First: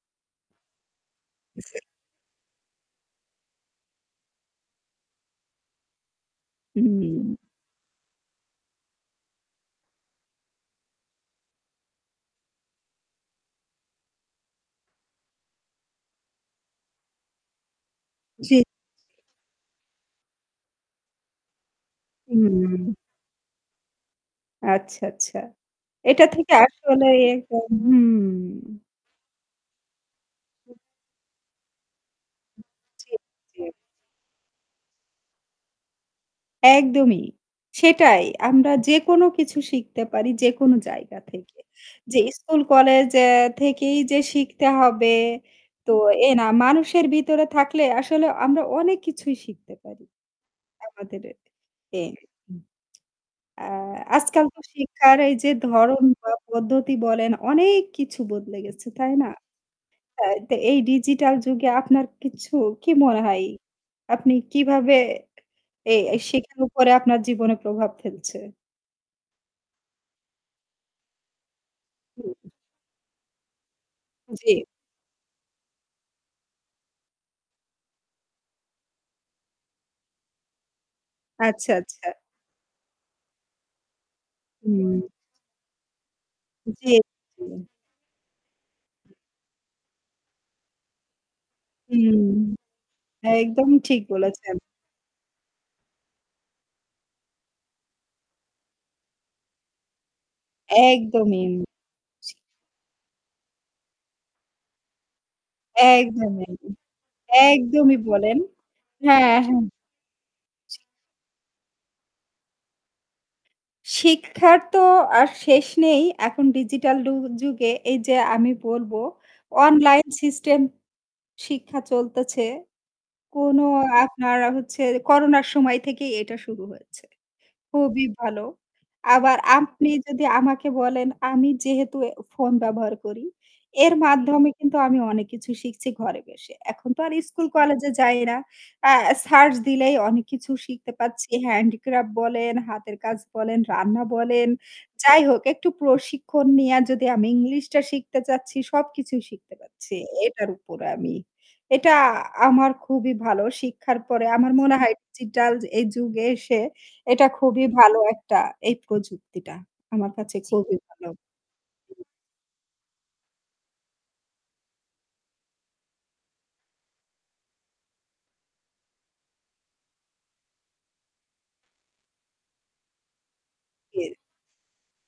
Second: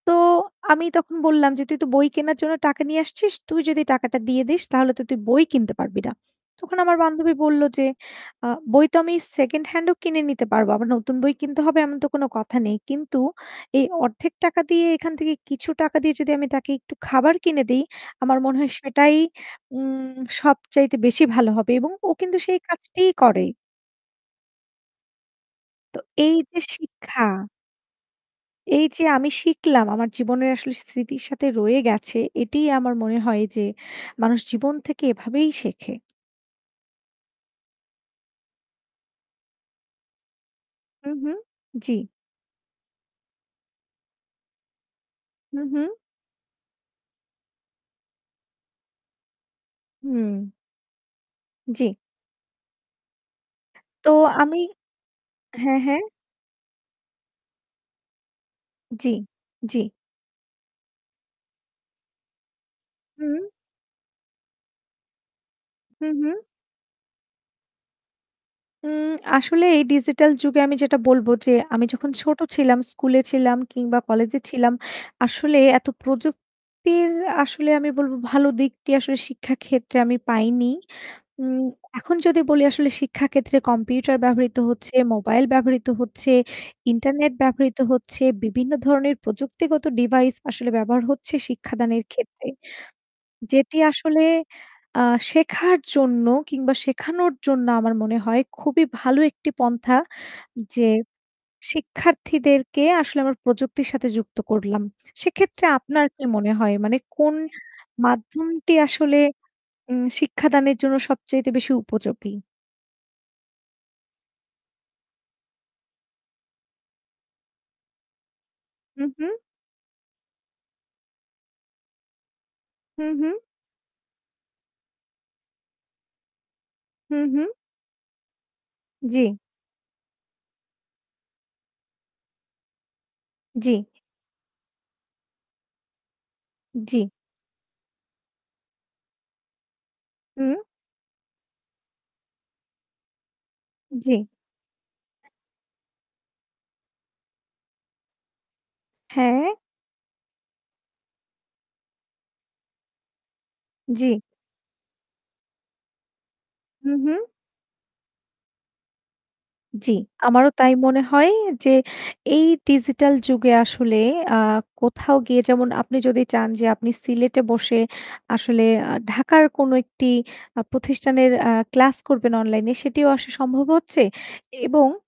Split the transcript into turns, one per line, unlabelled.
তো আমি তখন বললাম যে "তুই তো বই কেনার জন্য টাকা নিয়ে আসছিস, তুই যদি এই টাকাটা দিয়ে দিস তাহলে তো তুই বই কিনতে পারবি না।" তখন আমার বান্ধবী
উম।
বলল যে আ "বই তো আমি সেকেন্ড হ্যান্ড ও কিনে নিতে পারবো। আবার নতুন বই কিনতে হবে এমন তো কোনো কথা নেই। কিন্তু এই অর্ধেক টাকা দিয়ে এইখান থেকে কিছু টাকা দিয়ে যদি আমি তাকে একটু খাবার কিনে দে, ই আমার
জি।
মনে হয় সেটাই উম সবচাইতে বেশি ভালো হবে" এবং ও কিন্তু সেই
উম।
কাজটি করে।
আচ্ছা, আচ্ছা।
তো
এটা
এই
থেকে
যে
আসলে
শিক্ষা
এরকম হুম।
এই যে আমি শিখলাম, আমার জীবনের আসলে স্মৃতির সাথে রয়ে গেছে এটিই আমার
জি,
মনে হয়
জি।
যে মানুষ জীবন থেকে এভাবেই শেখে।
একদমই। সেটাই। আমরা যে কোনো কিছু শিখতে পারি যে কোনো
হু,
জায়গা
হু,
থেকে।
জি।
যে স্কুল কলেজ অ্যা থেকেই যে শিখতে হবে
হু, হু।
তো এ না। মানুষের ভিতরে থাকলে আসলে আমরা অনেক কিছুই শিখতে পারি।
হুম।
আমাদের
জি।
এ এম আ
তো
আজকাল
আমি
তো শিক্ষার এই যে
হ্যাঁ, হ্যাঁ।
ধরন বা পদ্ধতি বলেন, অনেক কিছু বদলে গেছে
জি,
তাই না?
জি।
হ্যাঁ, তে এই ডিজিটাল যুগে আপনার কিছু কি মনে হয়?
হু।
আপনি কিভাবে এই
হু,
এই
হু।
শেখার উপরে আপনার জীবনে প্রভাব ফেলছে?
উম আসলে এই ডিজিটাল যুগে আমি যেটা বলবো যে আমি যখন
হু,
ছোটো
হু।
ছিলাম, স্কুলে ছিলাম কিংবা কলেজে
জি।
ছিলাম। আসলে এত প্রযুক্তির আসলে আমি বলবো ভালো দিকটি আসলে শিক্ষাক্ষেত্রে আমি পাইনি। উম
আচ্ছা, আচ্ছা।
এখন যদি বলি আসলে শিক্ষাক্ষেত্রে কম্পিউটার ব্যবহৃত হচ্ছে,
হু।
মোবাইল ব্যবহৃত হচ্ছে,
জি,
ইন্টারনেট
জি।
ব্যবহৃত হচ্ছে, বিভিন্ন ধরনের প্রযুক্তিগত ডিভাইস আসলে ব্যবহার হচ্ছে শিক্ষাদানের
হুম।
ক্ষেত্রে।
একদম
যেটি
ঠিক
আসলে
বলেছেন।
আ শেখার জন্য কিংবা শেখানোর জন্য আমার মনে হয় খুবই ভালো একটি পন্থা। যে
একদমই।
শিক্ষার্থীদেরকে আসলে আমার প্রযুক্তির সাথে যুক্ত করলাম। সেক্ষেত্রে আপনার কি
একদমই,
মনে হয়? মানে কোন
একদমই বলেন।
মাধ্যমটি আসলে
হ্যাঁ, হ্যাঁ।
উম শিক্ষাদানের জন্য সবচাইতে বেশি উপযোগী।
শিক্ষার তো আর শেষ নেই। এখন ডিজিটাল ডু যুগে এই যে আমি বলবো
হু, হু।
অনলাইন সিস্টেম শিক্ষা চলতেছে।
হু, হু।
কোনো আপনার হচ্ছে করোনার সময় থেকেই এটা শুরু হয়েছে,
হু, হু।
খুবই ভালো।
জি।
আবার আপনি যদি আমাকে বলেন আমি যেহেতু এ ফোন ব্যবহার করি।
জি।
এর মাধ্যমে কিন্তু আমি অনেক কিছু শিখছি ঘরে বসে। এখন তো
জি।
আর স্কুল কলেজে যাই না। অ্যা সার্চ দিলেই অনেক কিছু
হু।
শিখতে পাচ্ছি। handicraft বলেন, হাতের কাজ বলেন, রান্না
জি।
বলেন। যাই হোক একটু প্রশিক্ষণ নিয়া যদি আমি ইংলিশটা শিখতে চাচ্ছি সবকিছুই
হ্যাঁ।
শিখতে পারছি এটার উপরে আমি। এটা আ আমার খুবই ভালো শিক্ষার
জি।
পরে আমার মনে হয় ডিজিটাল এই যুগে এসে
হু, হু।
এটা খুবই ভালো একটা এই প্রযুক্তিটা।
জি।
আমার কাছে
আমারও তাই
খুবই
মনে
ভালো
হয় যে এই ডিজিটাল যুগে আসলে আ কোথাও গিয়ে যেমন আপনি যদি চান যে আপনি সিলেটে বসে আসলে আ ঢাকার কোনো একটি আ প্রতিষ্ঠানের অ্যা ক্লাস করবেন অনলাইনে, সেটিও আসলে সম্ভব হচ্ছে।
জি।
এবং